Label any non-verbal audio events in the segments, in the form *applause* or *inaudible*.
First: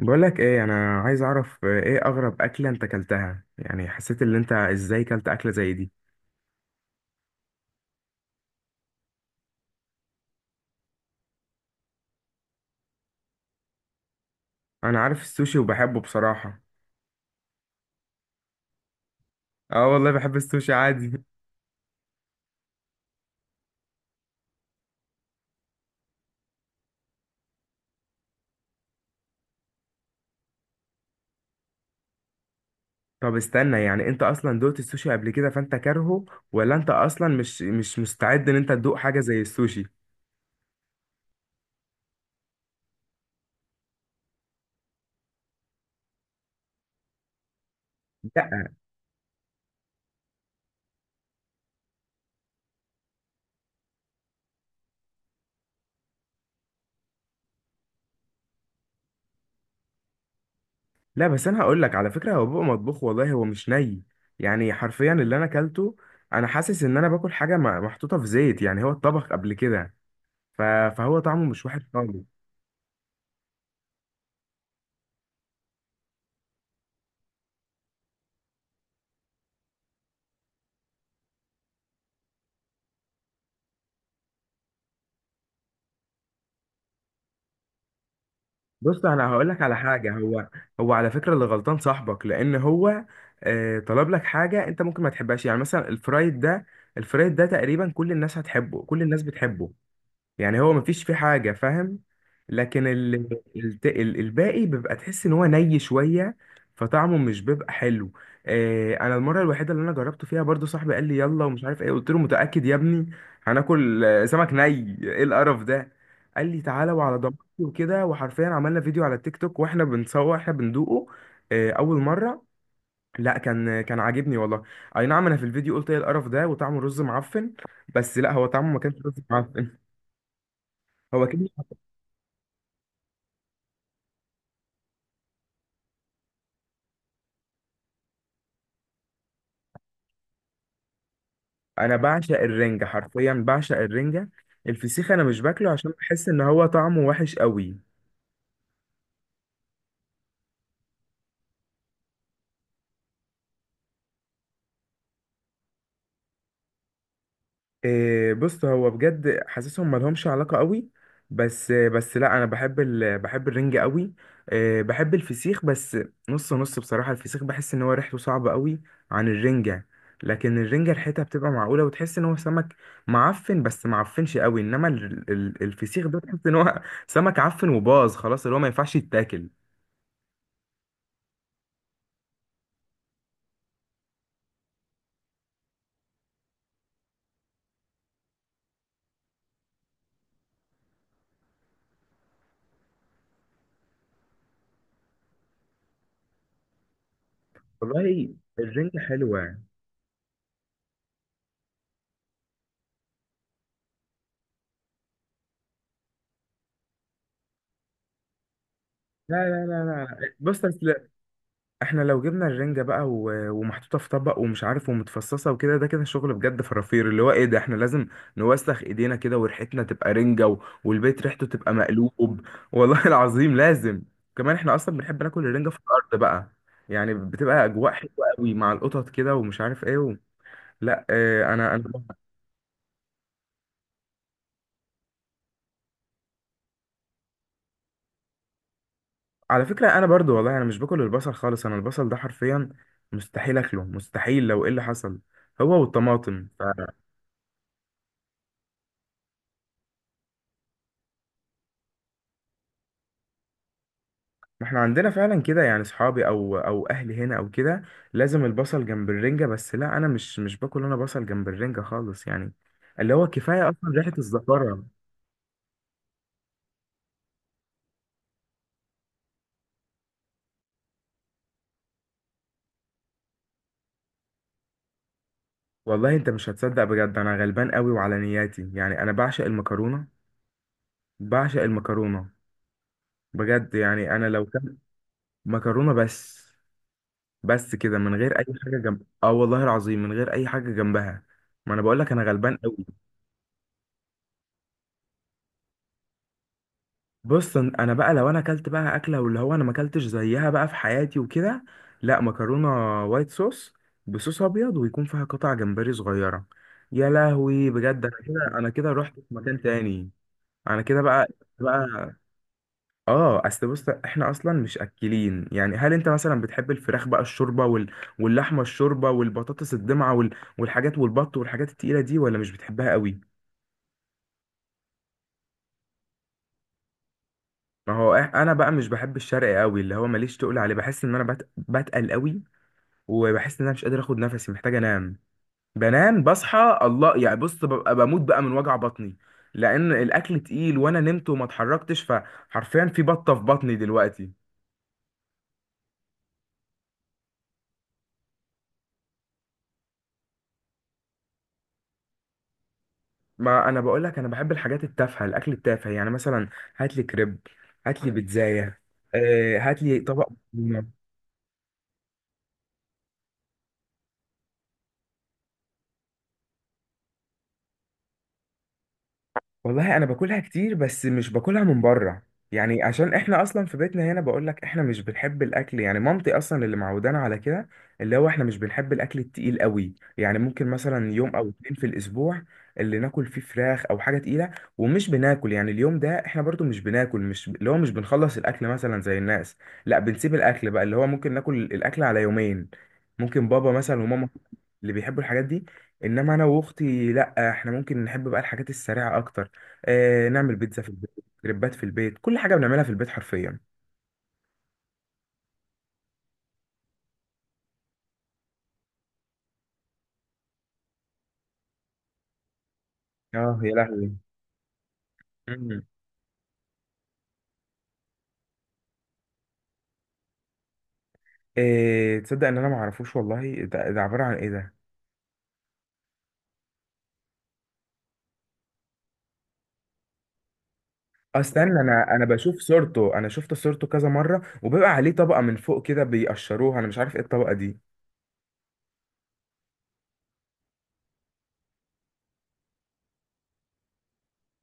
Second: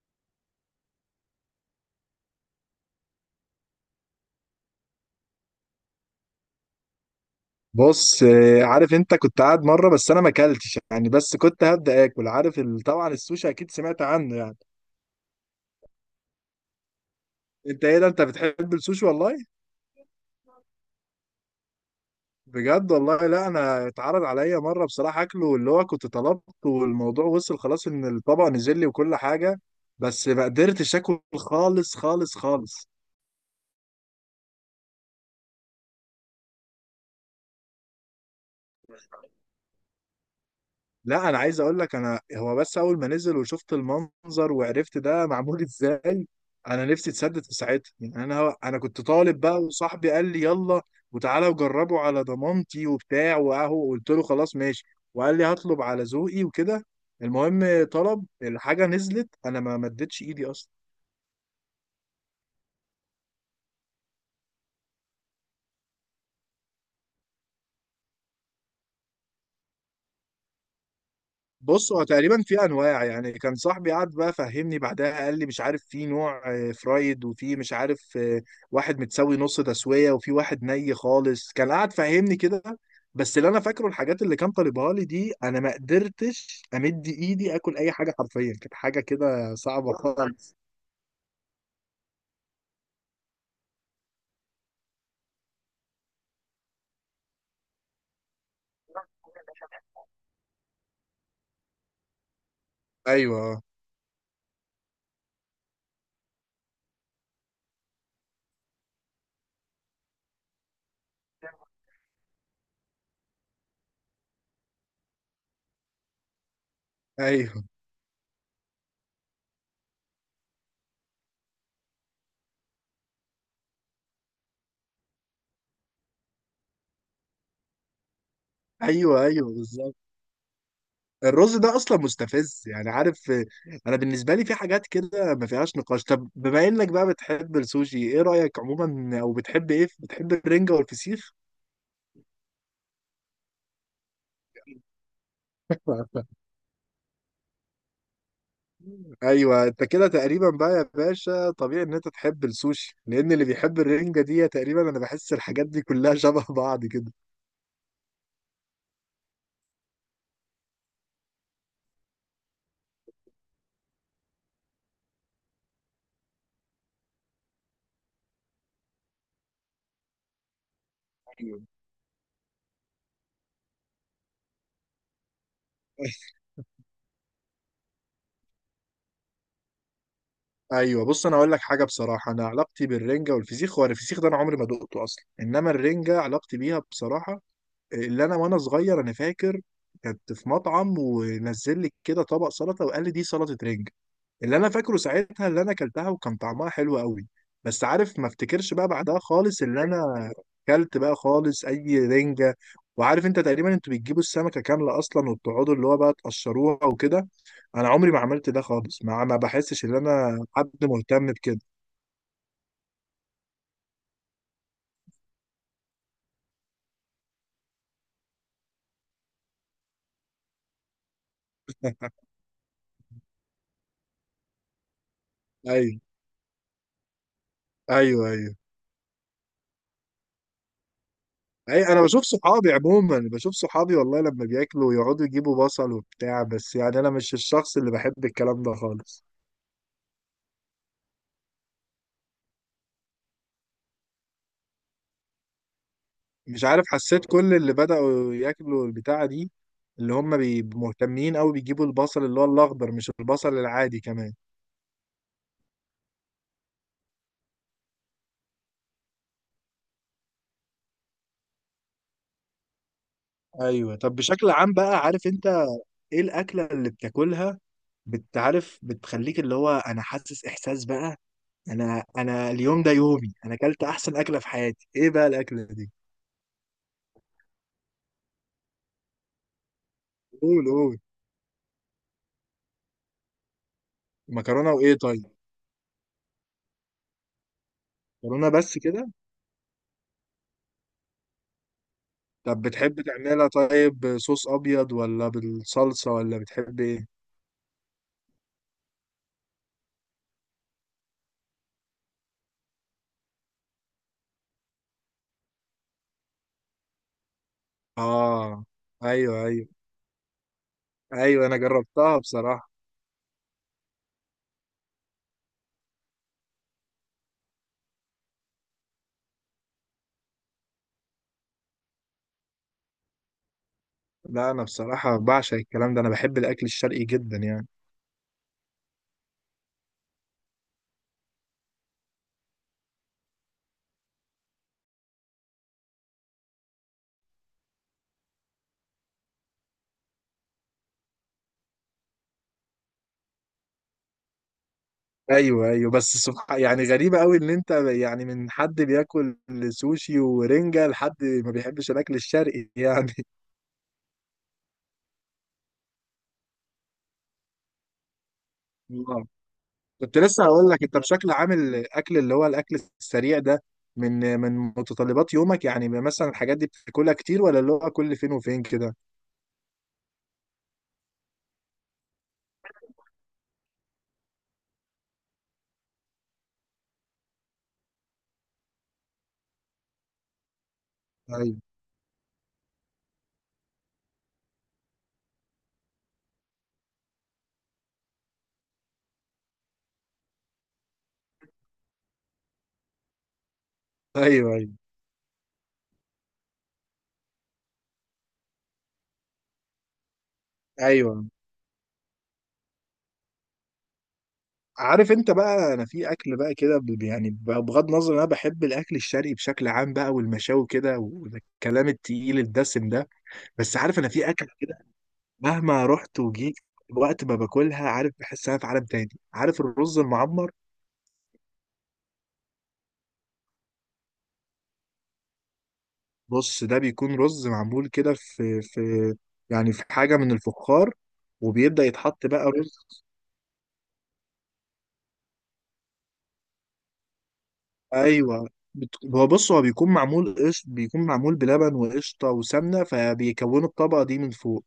بقولك ايه، انا عايز اعرف ايه اغرب اكلة انت اكلتها؟ يعني حسيت ان انت ازاي كلت اكلة زي دي؟ بص، عارف، انت كنت قاعد مره. بس انا ما اكلتش، بس كنت هبدا اكل. عارف طبعا السوشي اكيد سمعت عنه يعني. انا عارف السوشي وبحبه بصراحة. انت ايه ده، انت بتحب السوشي والله؟ اه والله بحب السوشي عادي *laughs* بجد والله؟ لا انا اتعرض عليا مره بصراحه اكله اللي هو كنت طلبته، والموضوع وصل خلاص ان الطبق نزل لي وكل حاجه. بس ما قدرتش اكل خالص خالص خالص. طب استنى، يعني انت اصلا دوقت السوشي قبل كده فانت كارهه؟ ولا انت اصلا مش مستعد ان انت تدوق حاجة زي السوشي؟ لا انا عايز اقول لك، انا هو بس اول ما نزل وشفت المنظر وعرفت ده معمول *laughs* ازاي، انا نفسي اتسدد في ساعتها. يعني انا لا، انا كنت طالب بقى، وصاحبي قال لي يلا وتعالى وجربه على ضمانتي وبتاع، واهو قلت له خلاص ماشي. وقال لي هطلب على ذوقي وكده. المهم طلب الحاجه، نزلت، انا ما مدتش ايدي اصلا. لا، بس انا هقولك على فكرة، هو بيبقى مطبوخ والله، هو مش ني. يعني حرفيا اللي انا اكلته، انا حاسس ان انا باكل حاجة محطوطة في زيت، يعني هو اتطبخ قبل كده. ف- فهو طعمه مش وحش بص، هو خالص. تقريبا في انواع. يعني كان صاحبي قعد بقى فهمني بعدها، قال لي مش عارف في نوع فرايد، وفي مش عارف واحد متسوي نص تسويه، وفي واحد ني خالص. كان قعد فهمني كده. بس اللي انا فاكره الحاجات اللي كان طالبها لي دي انا ما قدرتش امد ايدي اكل اي حاجه. حرفيا كانت حاجه بص انا هقول كده لك على صعبه حاجه. هو خالص. هو على فكره اللي غلطان صاحبك، لان هو طلب لك حاجه انت ممكن ما تحبهاش. يعني مثلا الفرايد ده، الفرايد ده تقريبا كل الناس هتحبه، كل الناس بتحبه. يعني هو مفيش فيه حاجة، فاهم؟ لكن ايوه، الباقي بيبقى تحس ان هو ني شوية، فطعمه مش بيبقى حلو. آه، انا المرة الوحيدة اللي انا جربته فيها برضو صاحبي قال لي يلا ومش عارف ايه، قلت له متأكد يا ابني هناكل سمك ني؟ ايه القرف ده؟ قال لي تعالى وعلى ايوه ضمانتي وكده. وحرفيا عملنا فيديو على التيك توك واحنا بنصور احنا بندوقه. آه، اول مرة. لا، كان عاجبني والله. اي نعم، انا في الفيديو قلت ايه القرف ده وطعمه رز معفن. بس لا، هو طعمه ما كانش ايوه رز ايوه، معفن. بالظبط. *laughs* هو كان. الرز ده اصلا مستفز. يعني عارف؟ انا بالنسبه لي في حاجات كده ما فيهاش نقاش. طب، بما انك بقى بتحب السوشي، ايه رايك عموما، او بتحب ايه؟ بتحب الرنجه والفسيخ؟ انا بعشق الرنجة، حرفيا بعشق الرنجة. الفسيخ انا مش باكله عشان بحس *laughs* ان هو طعمه وحش قوي. ايوه، انت كده تقريبا بقى يا باشا طبيعي ان انت تحب السوشي، لان اللي بيحب الرنجه دي تقريبا انا بحس الحاجات دي كلها *laughs* شبه بعض كده. إيه، بص هو بجد حاسسهم ملهمش علاقة قوي. بس لا، انا بحب بحب الرنجة قوي. إيه، بحب الفسيخ بس. نص نص بصراحة، الفسيخ بحس ان هو ريحته صعبة قوي عن الرنجة. لكن الرنجة ريحتها بتبقى أيوة. معقولة، وتحس ان هو سمك معفن بس معفنش قوي. انما الفسيخ ده تحس ان هو *laughs* سمك عفن وباظ خلاص، اللي هو ما ينفعش يتاكل. ايوه، بص انا اقول لك حاجه بصراحه. انا علاقتي بالرنجه والفسيخ، هو الفسيخ ده انا عمري ما دقته اصلا. انما الرنجه علاقتي بيها بصراحه، اللي انا وانا صغير، انا فاكر كنت في مطعم، ونزل لي كده طبق سلطه وقال لي دي سلطه رنج. اللي انا فاكره ساعتها اللي انا اكلتها وكان طعمها حلو قوي. بس عارف، ما والله افتكرش بقى الرنجة بعدها خالص حلوة. اللي انا اكلت بقى خالص اي رنجه. وعارف انت تقريبا انتوا بتجيبوا السمكه كامله اصلا، وبتقعدوا اللي هو بقى تقشروها وكده. انا عمري ما عملت ده خالص. ما لا، لا، بحسش لا، ان لا، انا بص حد اصل، مهتم بكده. احنا لو جبنا الرنجة بقى ومحطوطة في طبق ومش عارف، ومتفصصة وكده، ده كده شغل بجد فرافير. اللي هو ايه ده؟ احنا لازم نوسخ ايدينا كده وريحتنا تبقى رنجة والبيت ريحته تبقى مقلوب. والله *laughs* العظيم لازم. كمان احنا اصلا بنحب ناكل الرنجة في ايوه الارض بقى، يعني بتبقى اجواء حلوة ايوه ايوه. قوي مع القطط كده ومش عارف ايه لا، اه، انا اي، انا انا بشوف صحابي عموما. بشوف صحابي والله لما بياكلوا يقعدوا يجيبوا بصل وبتاع. بس يعني انا مش الشخص اللي بحب الكلام ده خالص. على فكرة انا برضو والله انا مش باكل البصل خالص. انا البصل ده حرفيا مستحيل اكله، مستحيل لو ايه اللي حصل، هو والطماطم. مش عارف، حسيت كل اللي بدأوا ياكلوا البتاعة دي اللي هم مهتمين قوي بيجيبوا البصل اللي هو الاخضر، مش البصل العادي كمان. ما احنا عندنا فعلا كده، يعني صحابي او اهلي هنا او كده لازم البصل جنب الرنجة. بس لا، انا مش باكل انا بصل جنب الرنجة خالص، يعني اللي هو كفاية اصلا ايوه. طب، ريحة بشكل عام الزفارة. بقى، عارف انت، ايه الاكلة اللي بتاكلها بتعرف بتخليك اللي هو انا حاسس احساس بقى انا انا اليوم ده يومي انا اكلت احسن اكلة في حياتي؟ ايه بقى الاكلة دي؟ والله انت مش هتصدق، بجد انا غلبان قوي وعلى نياتي، يعني انا بعشق المكرونة، قول، قول. بعشق المكرونة. بجد، يعني انا لو مكرونة كان، وايه؟ طيب. مكرونة بس. بس كده، من غير مكرونه اي بس حاجة جنب، كده؟ اه والله العظيم من غير اي حاجة جنبها. ما انا بقول لك انا غلبان طب قوي. بتحب تعملها طيب صوص ابيض ولا بالصلصه، ولا بتحب ايه؟ بص، انا بقى لو انا اكلت بقى اكله واللي هو انا ما اكلتش زيها بقى في حياتي وكده، لا، مكرونه وايت صوص، بصوص ابيض ويكون فيها قطع جمبري صغيره. يا لهوي، بجد انا كده، اه، انا كده رحت ايوه في ايوه مكان تاني. انا كده بقى، ايوه، انا بقى. جربتها بصراحه. اه، اصل بص احنا اصلا مش اكلين، يعني هل انت مثلا بتحب الفراخ بقى الشوربه واللحمه، الشوربه والبطاطس الدمعه والحاجات، والبط، والحاجات التقيله دي، ولا مش بتحبها قوي؟ لا انا بصراحه بعشق الكلام ده. انا بحب الاكل الشرقي جدا يعني. ما هو انا بقى مش بحب الشرق قوي، اللي هو ماليش، تقول عليه بحس ان انا بتقل قوي. وبحس ان انا مش قادر اخد نفسي، محتاج انام. بنام بصحى الله، يعني بص ببقى بموت بقى من وجع بطني، لان الاكل تقيل وانا نمت وما اتحركتش، فحرفيا في بطه في بطني دلوقتي. ايوه ايوه، بس سبحان، يعني غريبه قوي ان انت، يعني من حد بياكل سوشي ورنجه، لحد ما بيحبش الاكل الشرقي يعني. ما انا بقول لك، انا بحب الحاجات التافهه، الاكل التافه، يعني مثلا هات لي كريب، هات لي بيتزايه، *laughs* هات لي كنت طبق. لسه هقول لك، انت بشكل عام الاكل اللي هو الاكل السريع ده من من متطلبات يومك؟ يعني مثلا الحاجات دي بتاكلها كتير، ولا اللي هو كل فين وفين كده؟ والله انا باكلها كتير بس مش باكلها من بره، يعني عشان احنا اصلا في بيتنا هنا، بقولك احنا مش بنحب الاكل، يعني مامتي اصلا اللي معودانا على كده. اللي هو احنا مش بنحب الاكل التقيل قوي، يعني ممكن مثلا يوم او ايوه. اتنين في الاسبوع اللي ناكل فيه فراخ او حاجه تقيله. ومش بناكل، يعني اليوم ده احنا برضو مش بناكل، مش اللي هو مش بنخلص الاكل مثلا زي الناس. لا، بنسيب الاكل بقى، اللي هو ممكن ناكل الاكل على يومين. ممكن بابا مثلا وماما ايوه ايوه اللي بيحبوا الحاجات دي، انما انا واختي لا، احنا ممكن نحب بقى الحاجات السريعه اكتر. آه، نعمل بيتزا في البيت، ايوه. كريبات في البيت، كل حاجه بنعملها في البيت حرفيا. عارف انت بقى، انا في اكل بقى كده، يعني بغض النظر انا بحب الاكل الشرقي بشكل عام بقى، والمشاوي كده، والكلام التقيل الدسم ده. اه بس يا عارف، انا لهوي. في اكل كده مهما مم. رحت وجيت وقت ما باكلها، عارف بحس انا في عالم تاني. عارف الرز المعمر؟ إيه، تصدق ان انا ما اعرفوش والله؟ ده عباره عن ايه ده؟ بص، ده بيكون رز معمول كده في يعني في حاجة من الفخار، وبيبدأ استنى، انا يتحط انا بقى بشوف رز. صورته، انا شفت صورته كذا مره وبيبقى عليه طبقه من فوق كده بيقشروها، انا مش عارف ايه الطبقه دي. ايوه. هو بص، هو بيكون معمول قش، بيكون معمول بلبن وقشطة وسمنة، فبيكونوا الطبقة دي من فوق.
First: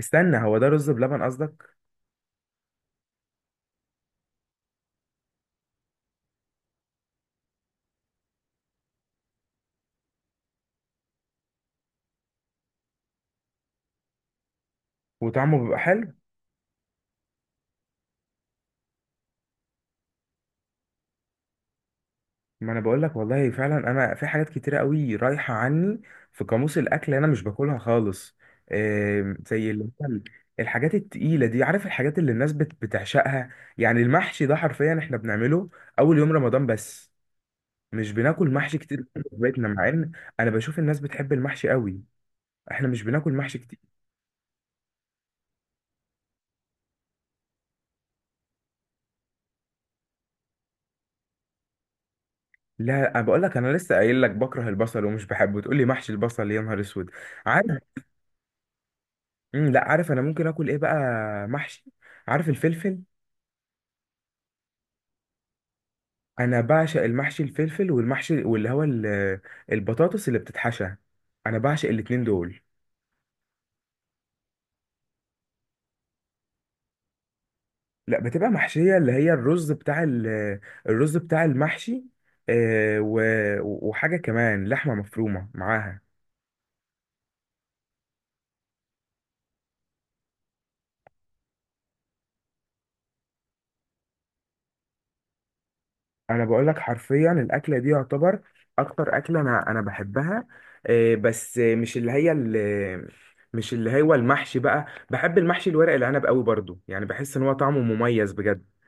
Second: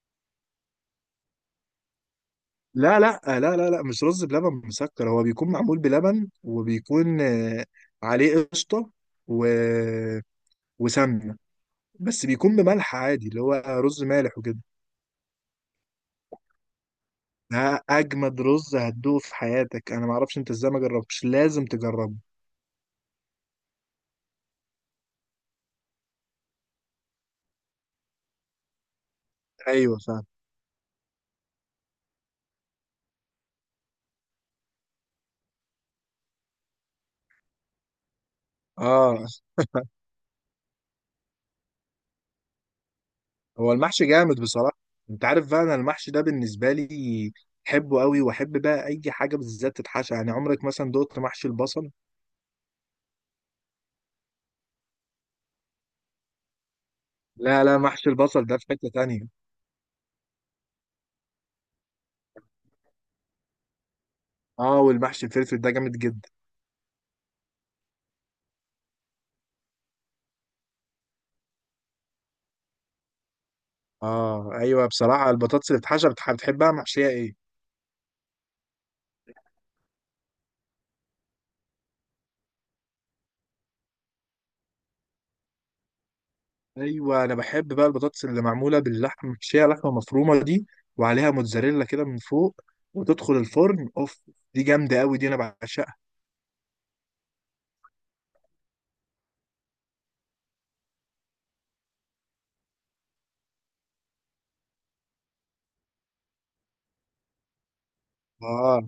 استنى، هو ده رز بلبن قصدك؟ لا لا لا لا لا، مش رز بلبن مسكر. هو بيكون معمول بلبن، وبيكون عليه قشطة، و... وسمنة. بس بيكون بملح عادي، اللي هو رز مالح وكده. وطعمه بيبقى حلو. ده أجمد رز هتدوقه في حياتك. أنا معرفش أنت إزاي ما جربتش، لازم تجربه. ما انا بقول لك والله فعلا انا في حاجات كتيره قوي رايحه عني في قاموس الاكل، انا مش باكلها خالص. زي اللي ايوه، هو فاهم. الحاجات التقيله دي. عارف الحاجات اللي الناس بتعشقها؟ يعني المحشي ده حرفيا احنا بنعمله اول يوم رمضان بس، مش بناكل محشي كتير في اه. بيتنا، مع ان انا بشوف الناس بتحب المحشي قوي، احنا مش بناكل محشي هو كتير. المحشي جامد بصراحه. انت عارف بقى، انا المحشي ده بالنسبه لي بحبه قوي، واحب بقى اي حاجه بالذات تتحشى. يعني عمرك مثلا دقت محشي البصل؟ لا، انا بقول لك، انا لسه قايل لك بكره البصل ومش بحبه، تقول لي محشي البصل؟ يا نهار اسود. لا لا، عارف. محشي البصل ده في حته تانية. لا، عارف انا ممكن اكل ايه بقى؟ محشي. عارف الفلفل؟ اه، والمحشي الفلفل ده جامد جدا. انا بعشق المحشي الفلفل، والمحشي واللي هو البطاطس اللي بتتحشى، انا بعشق الاتنين دول. اه ايوه، بصراحه البطاطس اللي بتتحشى، بتحبها محشيه ايه؟ لا، بتبقى محشية اللي هي الرز بتاع الرز بتاع المحشي، وحاجة كمان لحمة مفرومة معاها. ايوه، انا بحب بقى البطاطس اللي معموله باللحمه، محشيه لحمه مفرومه دي، وعليها موتزاريلا كده من فوق، وتدخل الفرن اوف. دي جامده قوي. دي انا بعشقها. انا بقول لك حرفيا الاكلة دي يعتبر اكتر اكلة انا بحبها، بس مش اللي هي مش اللي هو المحشي بقى. بحب المحشي الورق العنب قوي برضو، يعني بحس ان هو طعمه مميز بجد. اه،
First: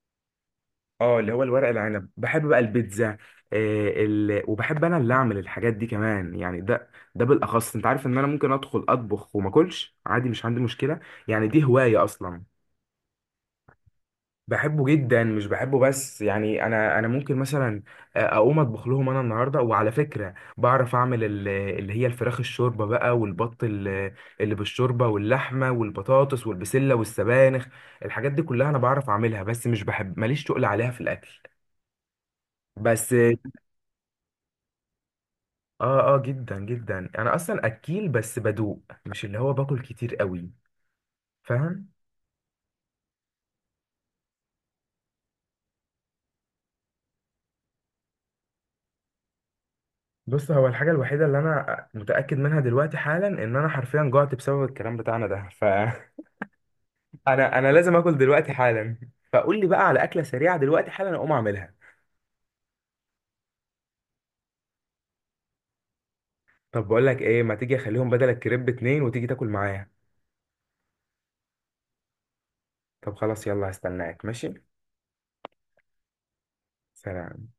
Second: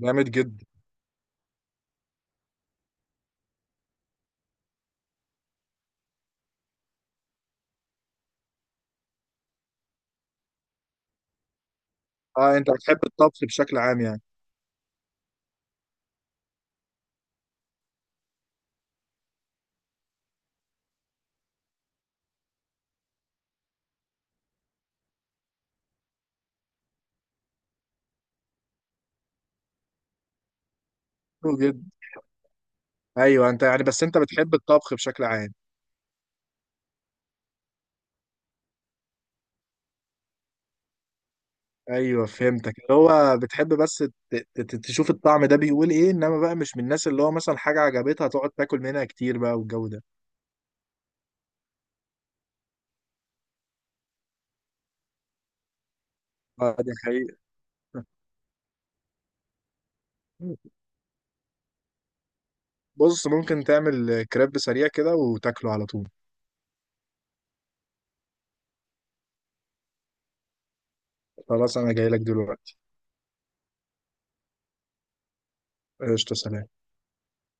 جامد جدا. اه، اللي هو الورق العنب. بحب بقى البيتزا، وبحب انا اللي اعمل الحاجات دي كمان، يعني ده بالاخص انت عارف ان انا ممكن ادخل اطبخ وما اكلش عادي، مش عندي مشكله، يعني دي هوايه اصلا. اه، انت بتحب الطبخ بشكل عام يعني؟ بحبه جدا، مش بحبه بس، يعني انا ممكن مثلا اقوم اطبخ لهم انا النهارده. وعلى فكره بعرف اعمل اللي هي الفراخ الشوربه بقى، والبط اللي بالشوربه، واللحمه والبطاطس والبسله والسبانخ. الحاجات دي كلها انا بعرف اعملها، بس مش بحب ماليش تقل عليها في الاكل، حلو جدا. بس. ايوه، انت يعني، بس انت بتحب الطبخ بشكل عام. اه، اه، جدا جدا، انا اصلا اكيل بس بدوق، مش اللي هو باكل كتير قوي، فاهم؟ ايوه، فهمتك. اللي هو بتحب بس تشوف الطعم ده بيقول ايه، انما بقى مش من الناس اللي هو مثلا حاجه عجبتها تقعد تاكل منها كتير بقى والجو ده. بص، هو الحاجه الوحيده اللي انا متاكد منها دلوقتي حالا ان انا حرفيا جوعت بسبب الكلام بتاعنا ده، ف *laughs* اه، دي حقيقة. انا لازم اكل دلوقتي حالا. فقول لي بقى على اكله سريعه *laughs* دلوقتي حالا اقوم اعملها. بص، ممكن تعمل كريب سريع كده وتاكله على طول. طب بقول لك ايه، ما تيجي اخليهم بدل الكريب اتنين وتيجي تاكل معايا. خلاص، انا جاي لك دلوقتي. طب خلاص يلا، هستناك، ماشي. قشطة، سلام. سلام.